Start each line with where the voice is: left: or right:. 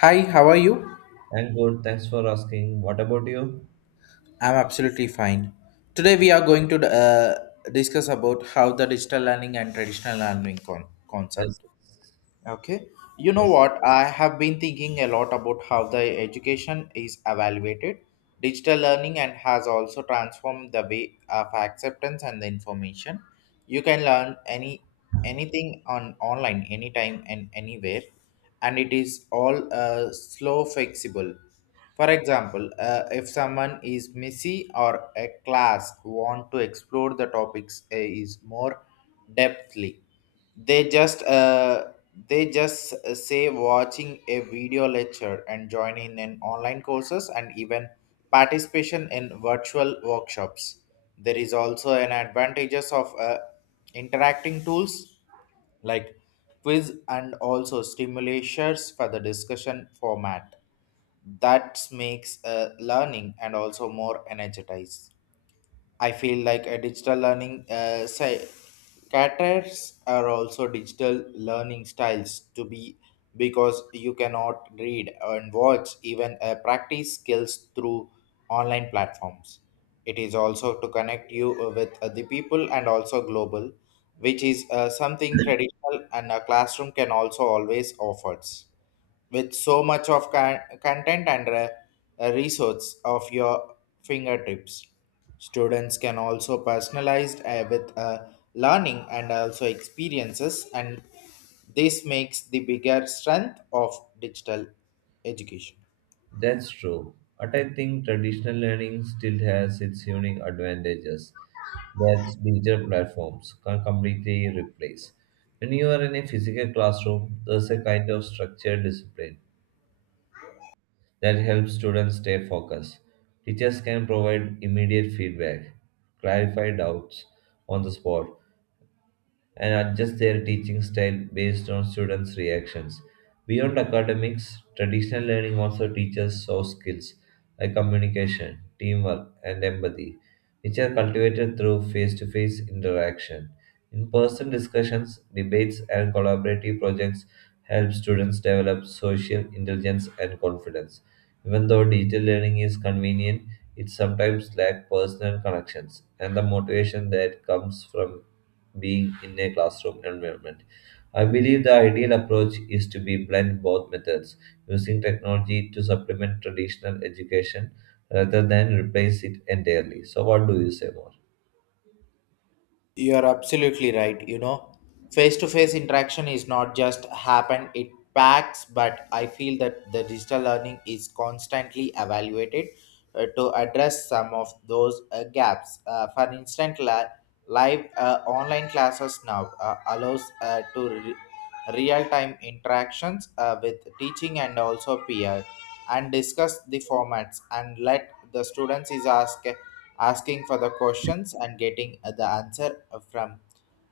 left: Hi, how are you?
right: I'm good. Thanks for asking. What about you?
left: I'm absolutely fine. Today we are going to discuss about how the digital learning and traditional learning
right: Yes,
left: concept. Okay. You know
right: yes,
left: what? I have been thinking a lot about how the education is evaluated. Digital learning and has also transformed the way of acceptance and the information. You can learn anything on online anytime and anywhere, and it is all slow flexible. For example, if someone is messy or a class want to explore the topics is more depthly, they just uh, they just say watching a video lecture and joining in online courses and even participation in virtual workshops. There is also an advantages of interacting tools like quiz and also stimulators for the discussion format that makes learning and also more energized. I feel like a digital learning say caters are also digital learning styles to be, because you cannot read and watch even practice skills through online platforms. It is also to connect you with the people and also global, which is something traditional and a classroom can also always offers with so much of content and resource of your fingertips. Students can also personalize with learning and also experiences, and this makes the bigger strength of digital education.
right: that's true. But I think traditional learning still has its unique advantages that digital platforms can completely replace. When you are in a physical classroom, there's a kind of structured discipline that helps students stay focused. Teachers can provide immediate feedback, clarify doubts on the spot, and adjust their teaching style based on students' reactions. Beyond academics, traditional learning also teaches soft skills like communication, teamwork, and empathy, which are cultivated through face to face interaction. In person discussions, debates, and collaborative projects help students develop social intelligence and confidence. Even though digital learning is convenient, it sometimes lacks personal connections and the motivation that comes from being in a classroom environment. I believe the ideal approach is to be blend both methods, using technology to supplement traditional education rather than replace it entirely. So, what do you say more?
left: You're absolutely right. You know, face to face interaction is not just happen, it packs, but I feel that the digital learning is constantly evaluated to address some of those gaps. For instance, live online classes now allows real-time interactions with teaching and also peer and discuss the formats and let the students is asking for the questions and getting the answer from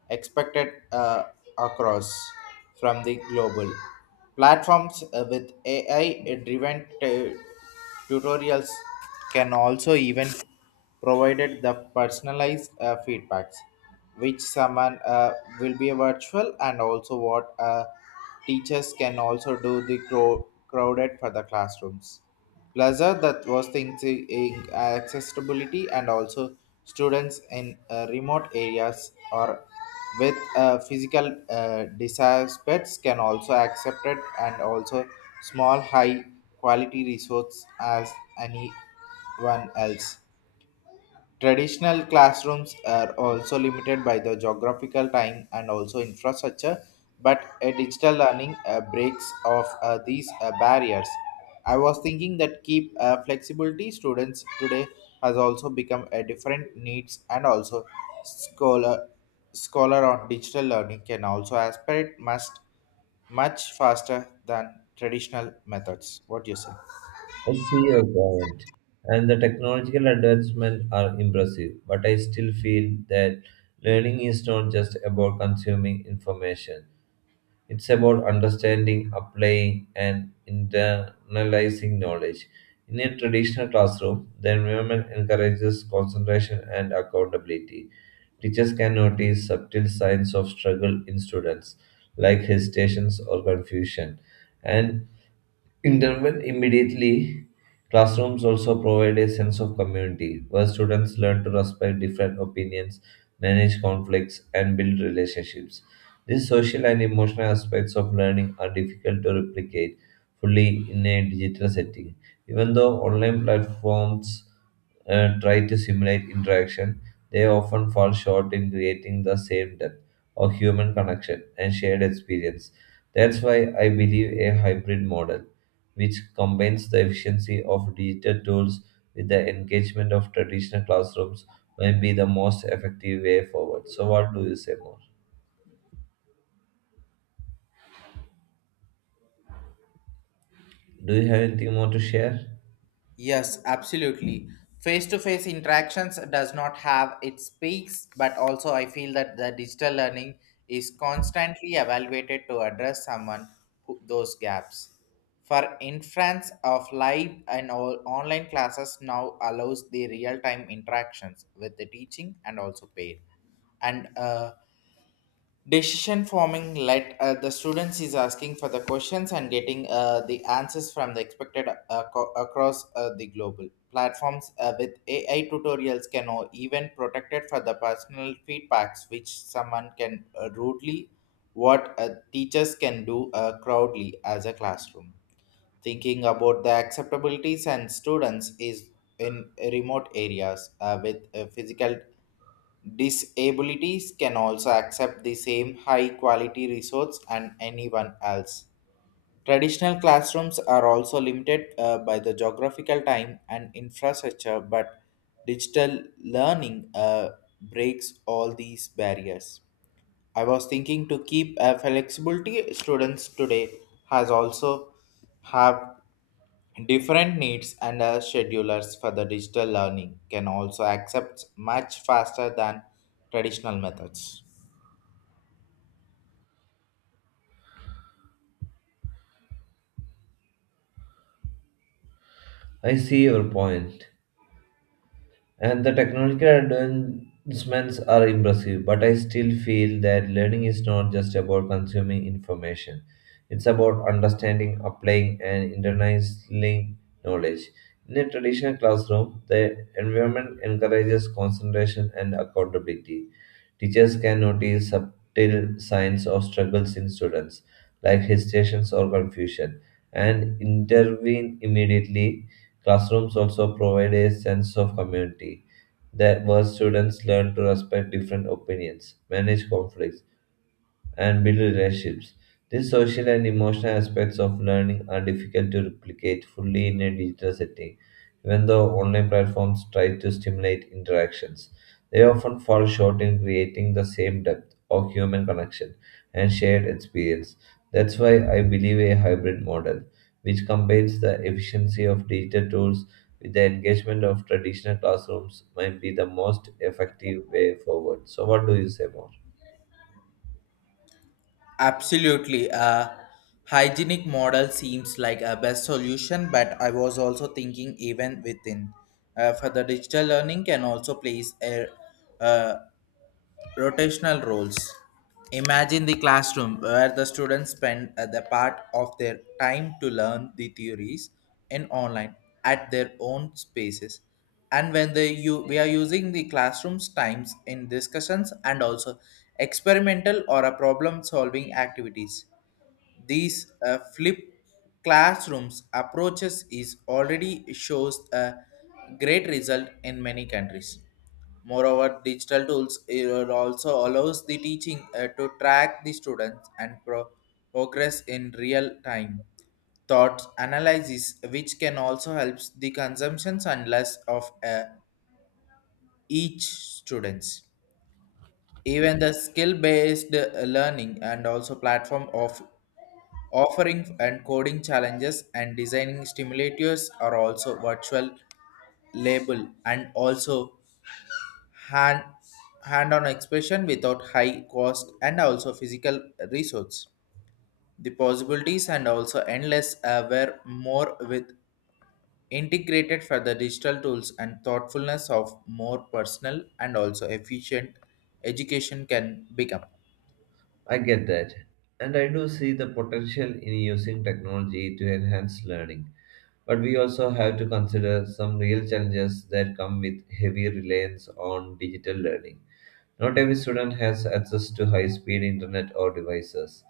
left: expected across from the global platforms with ai driven tutorials can also even provided the personalized feedbacks, which someone will be virtual and also what teachers can also do the crowded for the classrooms. Pleasure that was things in accessibility and also students in remote areas or with physical disaspects can also accept it, and also small high quality resource as anyone else. Traditional classrooms are also limited by the geographical time and also infrastructure, but a digital learning breaks off these barriers. I was thinking that keep flexibility students today has also become a different needs and also scholar scholar on digital learning can also aspirate must much faster than traditional methods. What do you say?
right: I see your point, and the technological advancements are impressive, but I still feel that learning is not just about consuming information. It's about understanding, applying, and internalizing knowledge. In a traditional classroom, the environment encourages concentration and accountability. Teachers can notice subtle signs of struggle in students, like hesitations or confusion, and intervened immediately, classrooms also provide a sense of community where students learn to respect different opinions, manage conflicts, and build relationships. These social and emotional aspects of learning are difficult to replicate fully in a digital setting. Even though online platforms try to simulate interaction, they often fall short in creating the same depth of human connection and shared experience. That's why I believe a hybrid model, which combines the efficiency of digital tools with the engagement of traditional classrooms, may be the most effective way forward. So, what do you say more? Do you have anything more to share?
left: Yes, absolutely. Face-to-face interactions does not have its peaks, but also I feel that the digital learning is constantly evaluated to address someone who, those gaps. For inference of live and all online classes now allows the real-time interactions with the teaching and also paid and decision forming let the students is asking for the questions and getting the answers from the expected across the global platforms with ai tutorials can even protected for the personal feedbacks which someone can rudely what teachers can do crowdly as a classroom thinking about the acceptabilities and students is in remote areas with physical disabilities can also accept the same high quality resource and anyone else. Traditional classrooms are also limited by the geographical time and infrastructure, but digital learning breaks all these barriers. I was thinking to keep a flexibility students today has also have different needs and schedulers for the digital learning can also accept much faster than traditional methods.
right: I see your point. And the technological advancements are impressive, but I still feel that learning is not just about consuming information. It's about understanding, applying, and internalizing knowledge. In a traditional classroom, the environment encourages concentration and accountability. Teachers can notice subtle signs of struggles in students, like hesitations or confusion, and intervene immediately. Classrooms also provide a sense of community, that where students learn to respect different opinions, manage conflicts, and build relationships. These social and emotional aspects of learning are difficult to replicate fully in a digital setting, even though online platforms try to stimulate interactions. They often fall short in creating the same depth of human connection and shared experience. That's why I believe a hybrid model, which combines the efficiency of digital tools with the engagement of traditional classrooms, might be the most effective way forward. So, what do you say more?
left: Absolutely. Hygienic model seems like a best solution, but I was also thinking even within. For the digital learning can also place a, uh, rotational roles. Imagine the classroom where the students spend the part of their time to learn the theories in online at their own spaces. And when they you we are using the classroom's times in discussions and also experimental or a problem solving activities. These flip classrooms approaches is already shows a great result in many countries. Moreover, digital tools it also allows the teaching to track the students and progress in real time. Thought analysis, which can also help the consumptions and less of each students. Even the skill-based learning and also platform of offering and coding challenges and designing stimulators are also virtual label and also hand hand-on expression without high cost and also physical resource. The possibilities and also endless were more with integrated for the digital tools and thoughtfulness of more personal and also efficient education can become.
right: I get that. And I do see the potential in using technology to enhance learning. But we also have to consider some real challenges that come with heavy reliance on digital learning. Not every student has access to high speed internet or devices,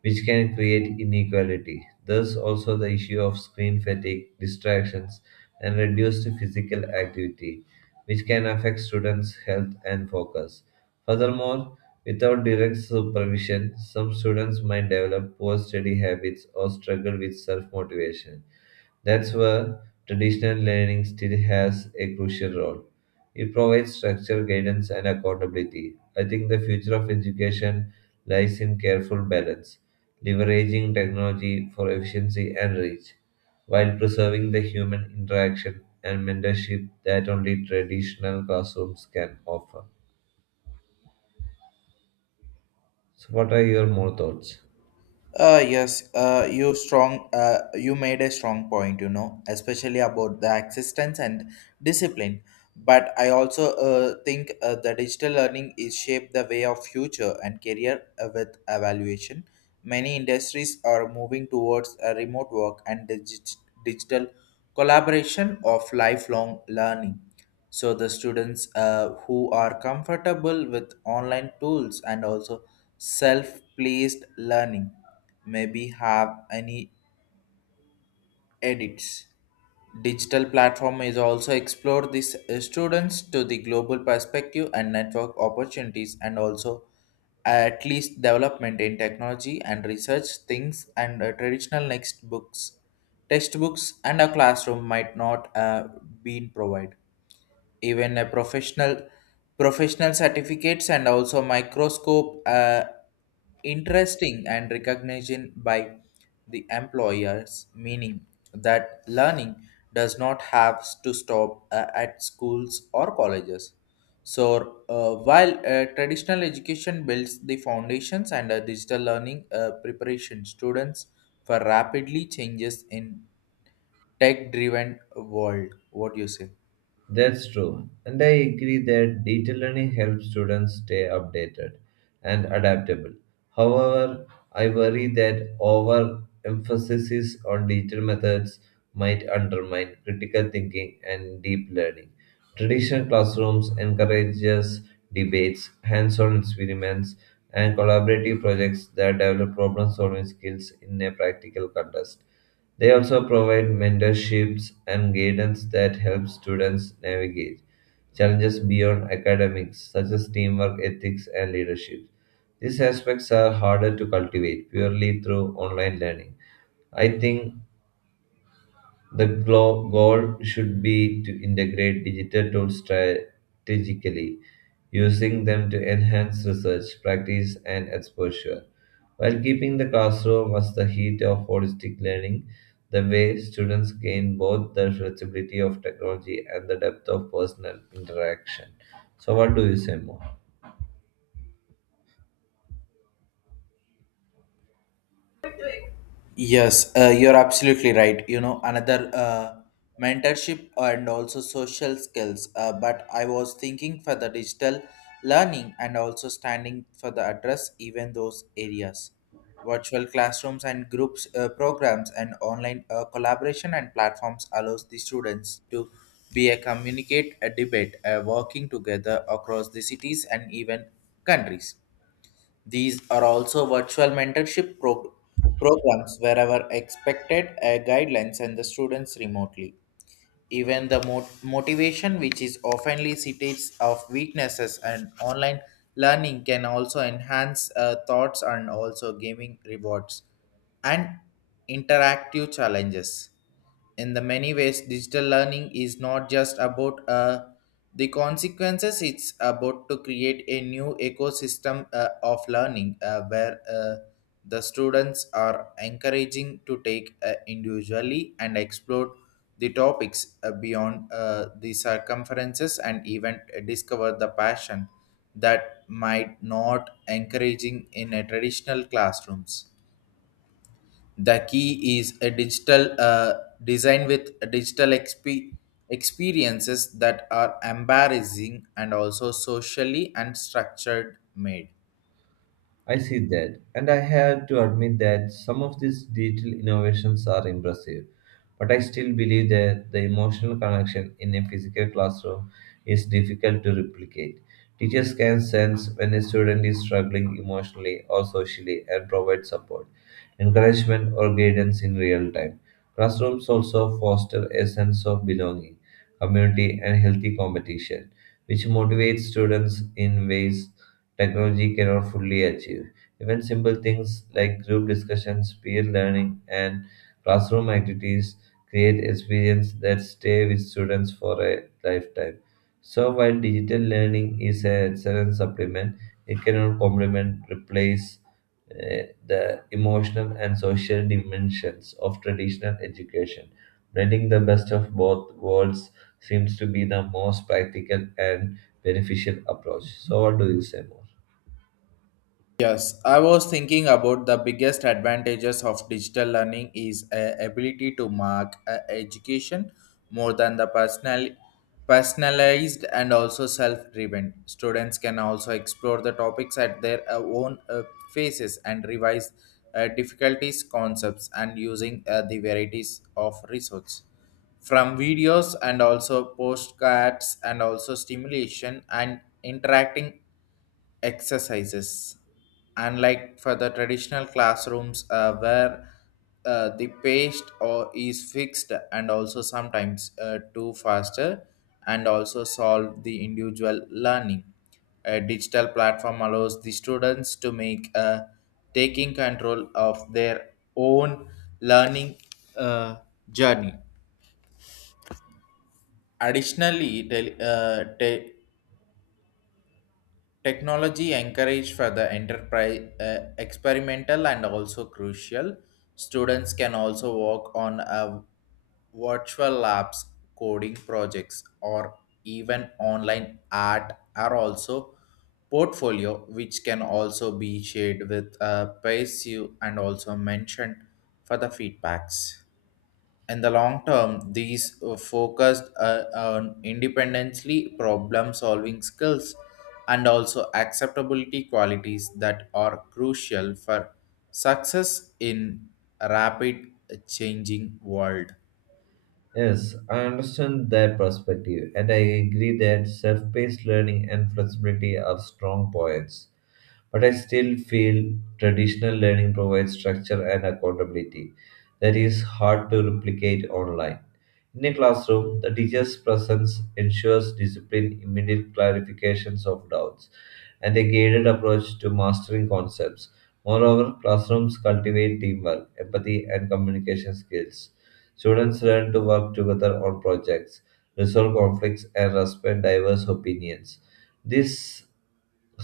right: which can create inequality. There's also the issue of screen fatigue, distractions, and reduced physical activity, which can affect students' health and focus. Furthermore, without direct supervision, some students might develop poor study habits or struggle with self motivation. That's where traditional learning still has a crucial role. It provides structure, guidance, and accountability. I think the future of education lies in careful balance, leveraging technology for efficiency and reach, while preserving the human interaction and mentorship that only traditional classrooms can offer. So, what are your more thoughts?
left: You made a strong point. You know, especially about the existence and discipline. But I also think the digital learning is shaped the way of future and career with evaluation. Many industries are moving towards a remote work and digital collaboration of lifelong learning. So the students who are comfortable with online tools and also self-placed learning maybe have any edits. Digital platform is also explore these students to the global perspective and network opportunities and also at least development in technology and research things and traditional next books textbooks and a classroom might not been provided even a professional certificates and also microscope interesting and recognition by the employers, meaning that learning does not have to stop at schools or colleges. So while traditional education builds the foundations and digital learning preparation students for rapidly changes in tech driven world. What do you say?
right: That's true, and I agree that detailed learning helps students stay updated and adaptable. However, I worry that overemphasis on detailed methods might undermine critical thinking and deep learning. Traditional classrooms encourages debates, hands-on experiments, and collaborative projects that develop problem-solving skills in a practical context. They also provide mentorships and guidance that help students navigate challenges beyond academics, such as teamwork, ethics, and leadership. These aspects are harder to cultivate purely through online learning. I think the goal should be to integrate digital tools strategically, using them to enhance research, practice, and exposure, while keeping the classroom as the heat of holistic learning. The way students gain both the flexibility of technology and the depth of personal interaction. So, what do you say more?
left: Yes, you're absolutely right. You know, another mentorship and also social skills. But I was thinking for the digital learning and also standing for the address, even those areas. Virtual classrooms and groups programs and online collaboration and platforms allows the students to be a communicate, a debate, a working together across the cities and even countries. These are also virtual mentorship programs wherever expected guidelines and the students remotely. Even the motivation, which is oftenly cities of weaknesses and online learning, can also enhance thoughts and also gaming rewards and interactive challenges. In the many ways, digital learning is not just about a the consequences. It's about to create a new ecosystem of learning where the students are encouraging to take individually and explore the topics beyond the circumferences and even discover the passion that might not encouraging in a traditional classrooms. The key is a digital design with a digital experiences that are embarrassing and also socially and structured made.
right: I see that, and I have to admit that some of these digital innovations are impressive, but I still believe that the emotional connection in a physical classroom is difficult to replicate. Teachers can sense when a student is struggling emotionally or socially and provide support, encouragement, or guidance in real time. Classrooms also foster a sense of belonging, community, and healthy competition, which motivates students in ways technology cannot fully achieve. Even simple things like group discussions, peer learning, and classroom activities create experiences that stay with students for a lifetime. So, while digital learning is an excellent supplement, it cannot complement, replace the emotional and social dimensions of traditional education. Blending the best of both worlds seems to be the most practical and beneficial approach. So, what do you say more?
left: Yes, I was thinking about the biggest advantages of digital learning is a ability to mark a education more than the personalized and also self-driven. Students can also explore the topics at their own paces and revise difficulties, concepts, and using the varieties of resources from videos and also postcards and also stimulation and interacting exercises, unlike for the traditional classrooms where the pace or is fixed and also sometimes too faster and also solve the individual learning. A digital platform allows the students to make taking control of their own learning uh, journey. Additionally, technology encourage for the enterprise experimental and also crucial. Students can also work on a virtual labs, coding projects, or even online art are also portfolio which can also be shared with pays you and also mentioned for the feedbacks. In the long term, these focused on independently problem solving skills and also acceptability qualities that are crucial for success in a rapid changing world.
right: Yes, I understand that perspective, and I agree that self paced learning and flexibility are strong points. But I still feel traditional learning provides structure and accountability that is hard to replicate online. In a classroom, the teacher's presence ensures discipline, immediate clarifications of doubts, and a guided approach to mastering concepts. Moreover, classrooms cultivate teamwork, empathy, and communication skills. Students learn to work together on projects, resolve conflicts, and respect diverse opinions. These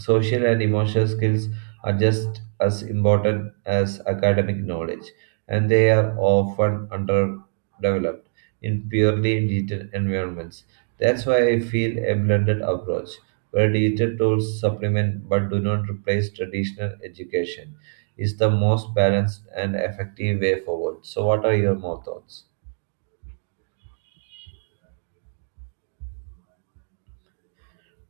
right: social and emotional skills are just as important as academic knowledge, and they are often underdeveloped in purely digital environments. That's why I feel a blended approach, where digital tools supplement but do not replace traditional education is the most balanced and effective way forward. So, what are your more thoughts?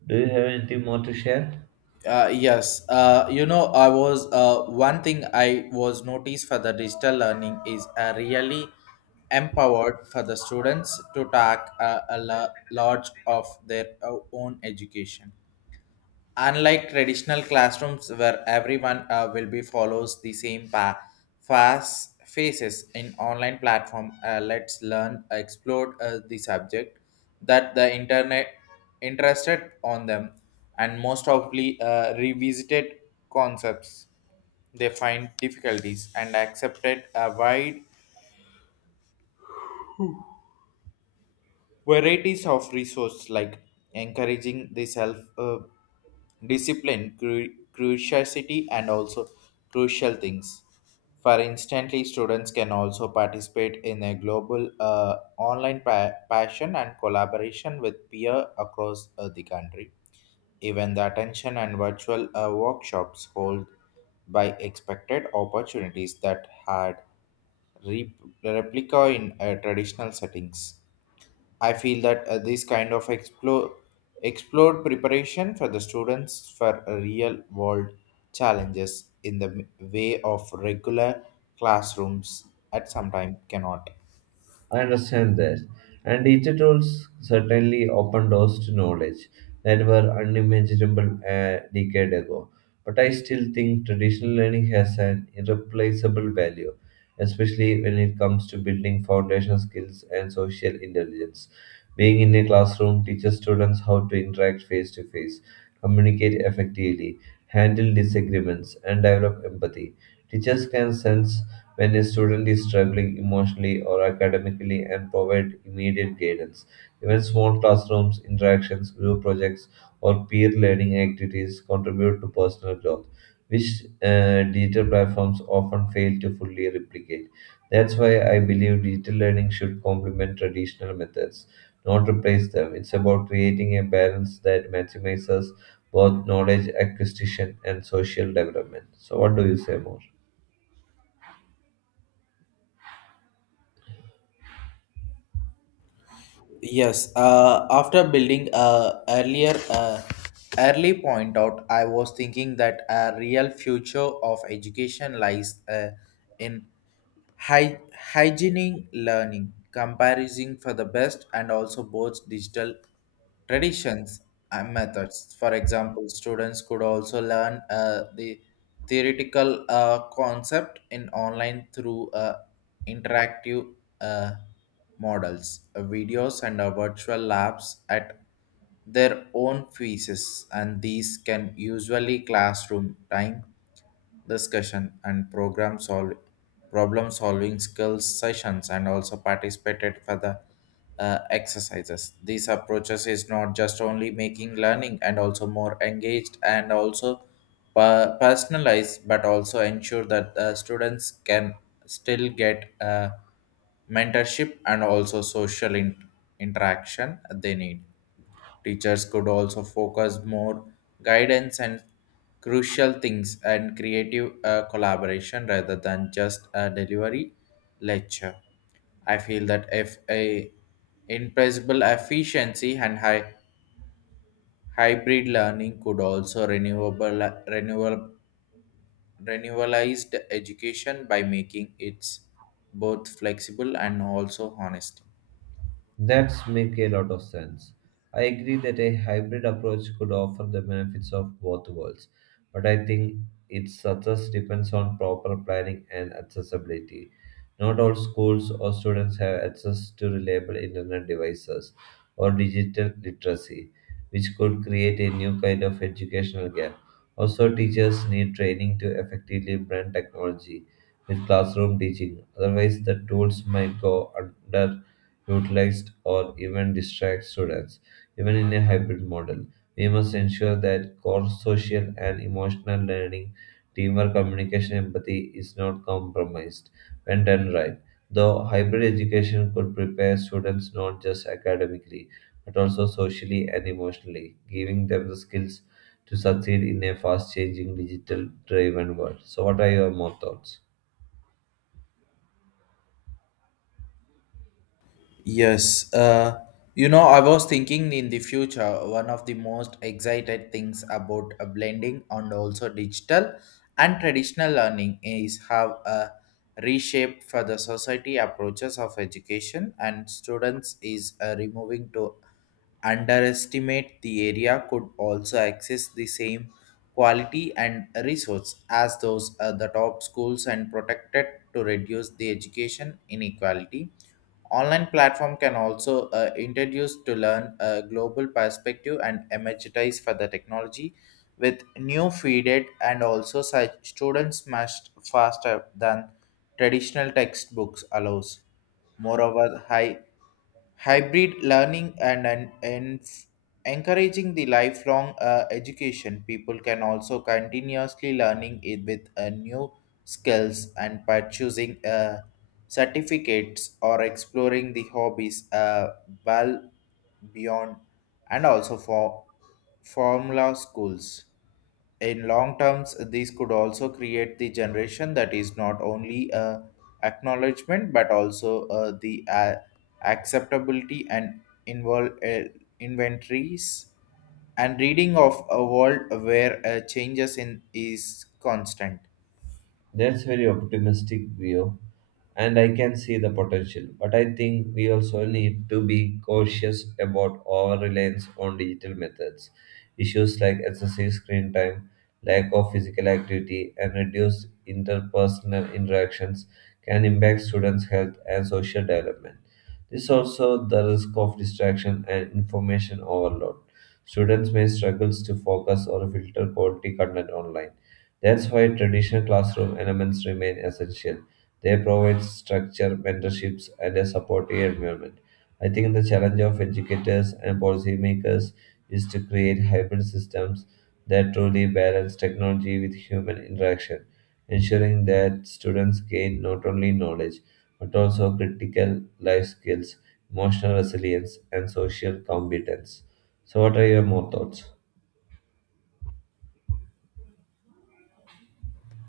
right: Do you have anything more to share?
left: Yes you know, I was one thing I was noticed for the digital learning is really empowered for the students to take a large of their own education, unlike traditional classrooms where everyone will be follows the same path. Fast faces in online platform let's learn explore the subject that the internet interested on them and most probably revisited concepts they find difficulties and accepted a wide varieties of resource, like encouraging the self discipline, curiosity, and also crucial things. For instantly, students can also participate in a global online passion and collaboration with peer across the country, even the attention and virtual workshops hold by expected opportunities that had re- replica in traditional settings. I feel that this kind of explored preparation for the students for real world challenges in the way of regular classrooms at some time cannot.
right: I understand that. And digital tools certainly open doors to knowledge that were unimaginable a decade ago. But I still think traditional learning has an irreplaceable value, especially when it comes to building foundation skills and social intelligence. Being in a classroom teaches students how to interact face to face, communicate effectively, handle disagreements, and develop empathy. Teachers can sense when a student is struggling emotionally or academically and provide immediate guidance. Even small classrooms, interactions, group projects, or peer learning activities contribute to personal growth, which digital platforms often fail to fully replicate. That's why I believe digital learning should complement traditional methods, not replace them. It's about creating a balance that maximizes both knowledge acquisition and social development. So, what do you say more?
left: Yes, after building a earlier early point out, I was thinking that a real future of education lies in Hy- hygienic learning, comparison for the best and also both digital traditions and methods. For example, students could also learn the theoretical concept in online through interactive uh, models, videos, and virtual labs at their own pieces, and these can usually classroom time discussion and program solve problem solving skills sessions and also participated for the exercises. These approaches is not just only making learning and also more engaged and also personalized but also ensure that students can still get mentorship and also social interaction they need. Teachers could also focus more guidance and crucial things and creative collaboration rather than just a delivery lecture. I feel that if a impressible efficiency and high hybrid learning could also renewable renewalized education by making it both flexible and also honest.
right: That's make a lot of sense. I agree that a hybrid approach could offer the benefits of both worlds, but I think its success depends on proper planning and accessibility. Not all schools or students have access to reliable internet devices or digital literacy, which could create a new kind of educational gap. Also, teachers need training to effectively blend technology with classroom teaching, otherwise, the tools might go under utilized, or even distract students. Even in a hybrid model, we must ensure that core social and emotional learning, teamwork, communication, empathy is not compromised when done right. Though hybrid education could prepare students not just academically but also socially and emotionally, giving them the skills to succeed in a fast changing digital driven world. So, what are your more thoughts?
left: Yes, I was thinking in the future, one of the most excited things about blending and also digital and traditional learning is how reshape for the society approaches of education and students is removing to underestimate the area could also access the same quality and resource as those the top schools and protected to reduce the education inequality. Online platform can also introduce to learn a global perspective and emphasize for the technology with new feeded and also such students must faster than traditional textbooks allows. Moreover, high hybrid learning and encouraging the lifelong education people can also continuously learning it with new skills and by choosing certificates or exploring the hobbies well beyond and also for formula schools. In long terms these could also create the generation that is not only a acknowledgement but also the acceptability and involve inventories and reading of a world where changes in is constant.
right: That's very optimistic view, and I can see the potential. But I think we also need to be cautious about our reliance on digital methods. Issues like excessive screen time, lack of physical activity, and reduced interpersonal interactions can impact students' health and social development. This also the risk of distraction and information overload. Students may struggle to focus or filter quality content online, that's why traditional classroom elements remain essential. They provide structure, mentorships, and a supportive environment. I think the challenge of educators and policymakers is to create hybrid systems that truly balance technology with human interaction, ensuring that students gain not only knowledge but also critical life skills, emotional resilience, and social competence. So, what are your more thoughts?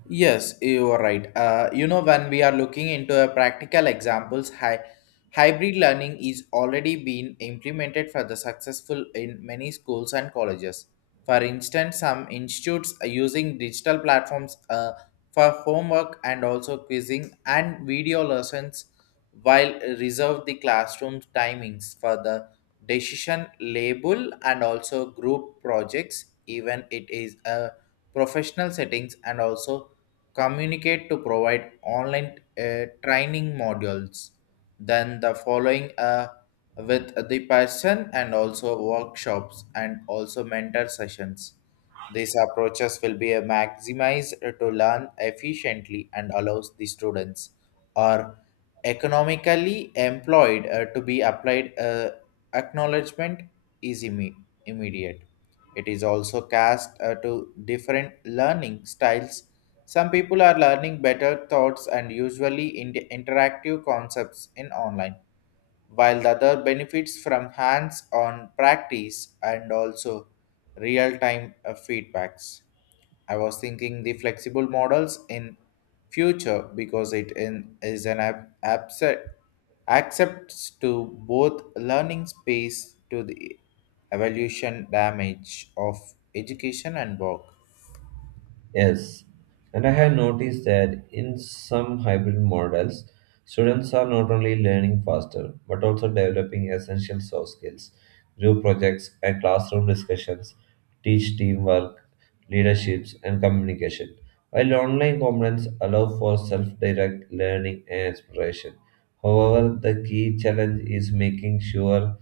left: Yes, you are right. When we are looking into a practical examples, hybrid learning is already being implemented for the successful in many schools and colleges. For instance, some institutes are using digital platforms for homework and also quizzing and video lessons, while reserve the classroom timings for the decision label and also group projects. Even it is a professional settings and also communicate to provide online training modules then the following with the person and also workshops and also mentor sessions. These approaches will be maximized to learn efficiently and allows the students or economically employed to be applied acknowledgement is immediate. It is also cast to different learning styles. Some people are learning better thoughts and usually in interactive concepts in online, while the other benefits from hands-on practice and also real-time feedbacks. I was thinking the flexible models in future because is an accepts to both learning space to the evolution damage of education and work.
right: Yes, and I have noticed that in some hybrid models, students are not only learning faster but also developing essential soft skills. Group projects and classroom discussions teach teamwork, leaderships, and communication, while online components allow for self direct learning and exploration. However, the key challenge is making sure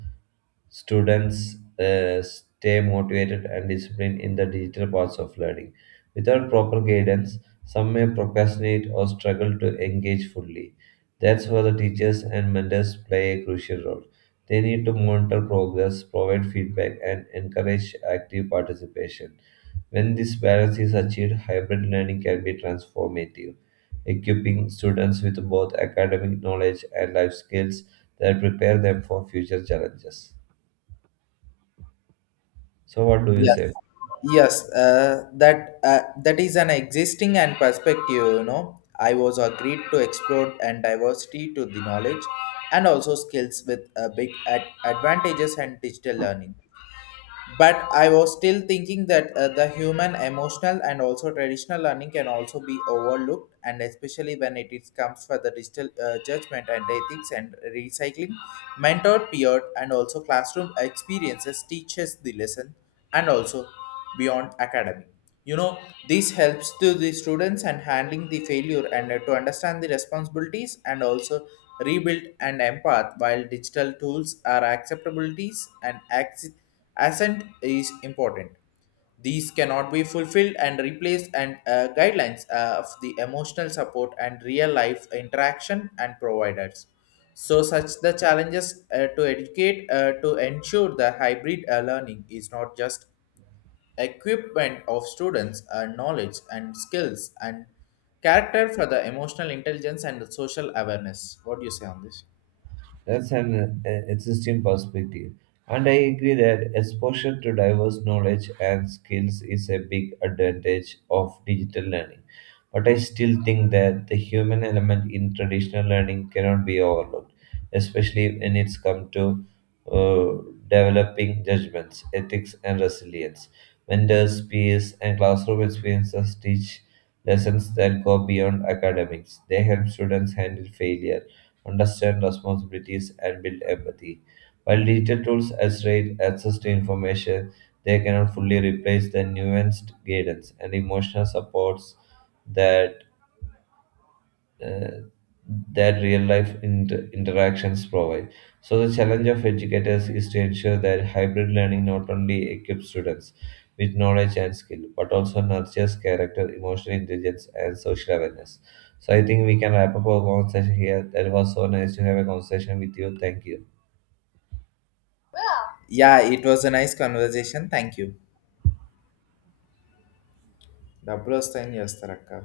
right: students stay motivated and disciplined in the digital parts of learning. Without proper guidance, some may procrastinate or struggle to engage fully. That's where the teachers and mentors play a crucial role. They need to monitor progress, provide feedback, and encourage active participation. When this balance is achieved, hybrid learning can be transformative, equipping students with both academic knowledge and life skills that prepare them for future challenges. So what do you
left: Yes,
right: say?
left: yes, that is an existing and perspective. I was agreed to explore and diversity to the knowledge and also skills with a big advantages and digital learning, but I was still thinking that the human emotional and also traditional learning can also be overlooked and especially when it is comes for the digital judgment and ethics and recycling mentor peer and also classroom experiences teaches the lesson and also beyond academy. you know this helps to the students and handling the failure and to understand the responsibilities and also rebuild and empath while digital tools are acceptabilities and assent is important. These cannot be fulfilled and replaced and guidelines of the emotional support and real life interaction and providers. So such the challenges to educate to ensure the hybrid learning is not just equipment of students are knowledge and skills and character for the emotional intelligence and the social awareness. What do you say on this?
right: That's an existing perspective. And I agree that exposure to diverse knowledge and skills is a big advantage of digital learning. But I still think that the human element in traditional learning cannot be overlooked, especially when it's come to uh, developing judgments, ethics, and resilience. Mentors, peers, and classroom experiences teach lessons that go beyond academics. They help students handle failure, understand responsibilities, and build empathy. While digital tools accelerate access to information, they cannot fully replace the nuanced guidance and emotional supports that uh, real life interactions provide. So, the challenge of educators is to ensure that hybrid learning not only equips students with knowledge and skill, but also nurtures character, emotional intelligence, and social awareness. So, I think we can wrap up our conversation here. That was so nice to have a conversation with you. Thank you.
left: Yeah, it was a nice conversation. Thank you. డబ్బులు వస్తాయని చేస్తారు అక్క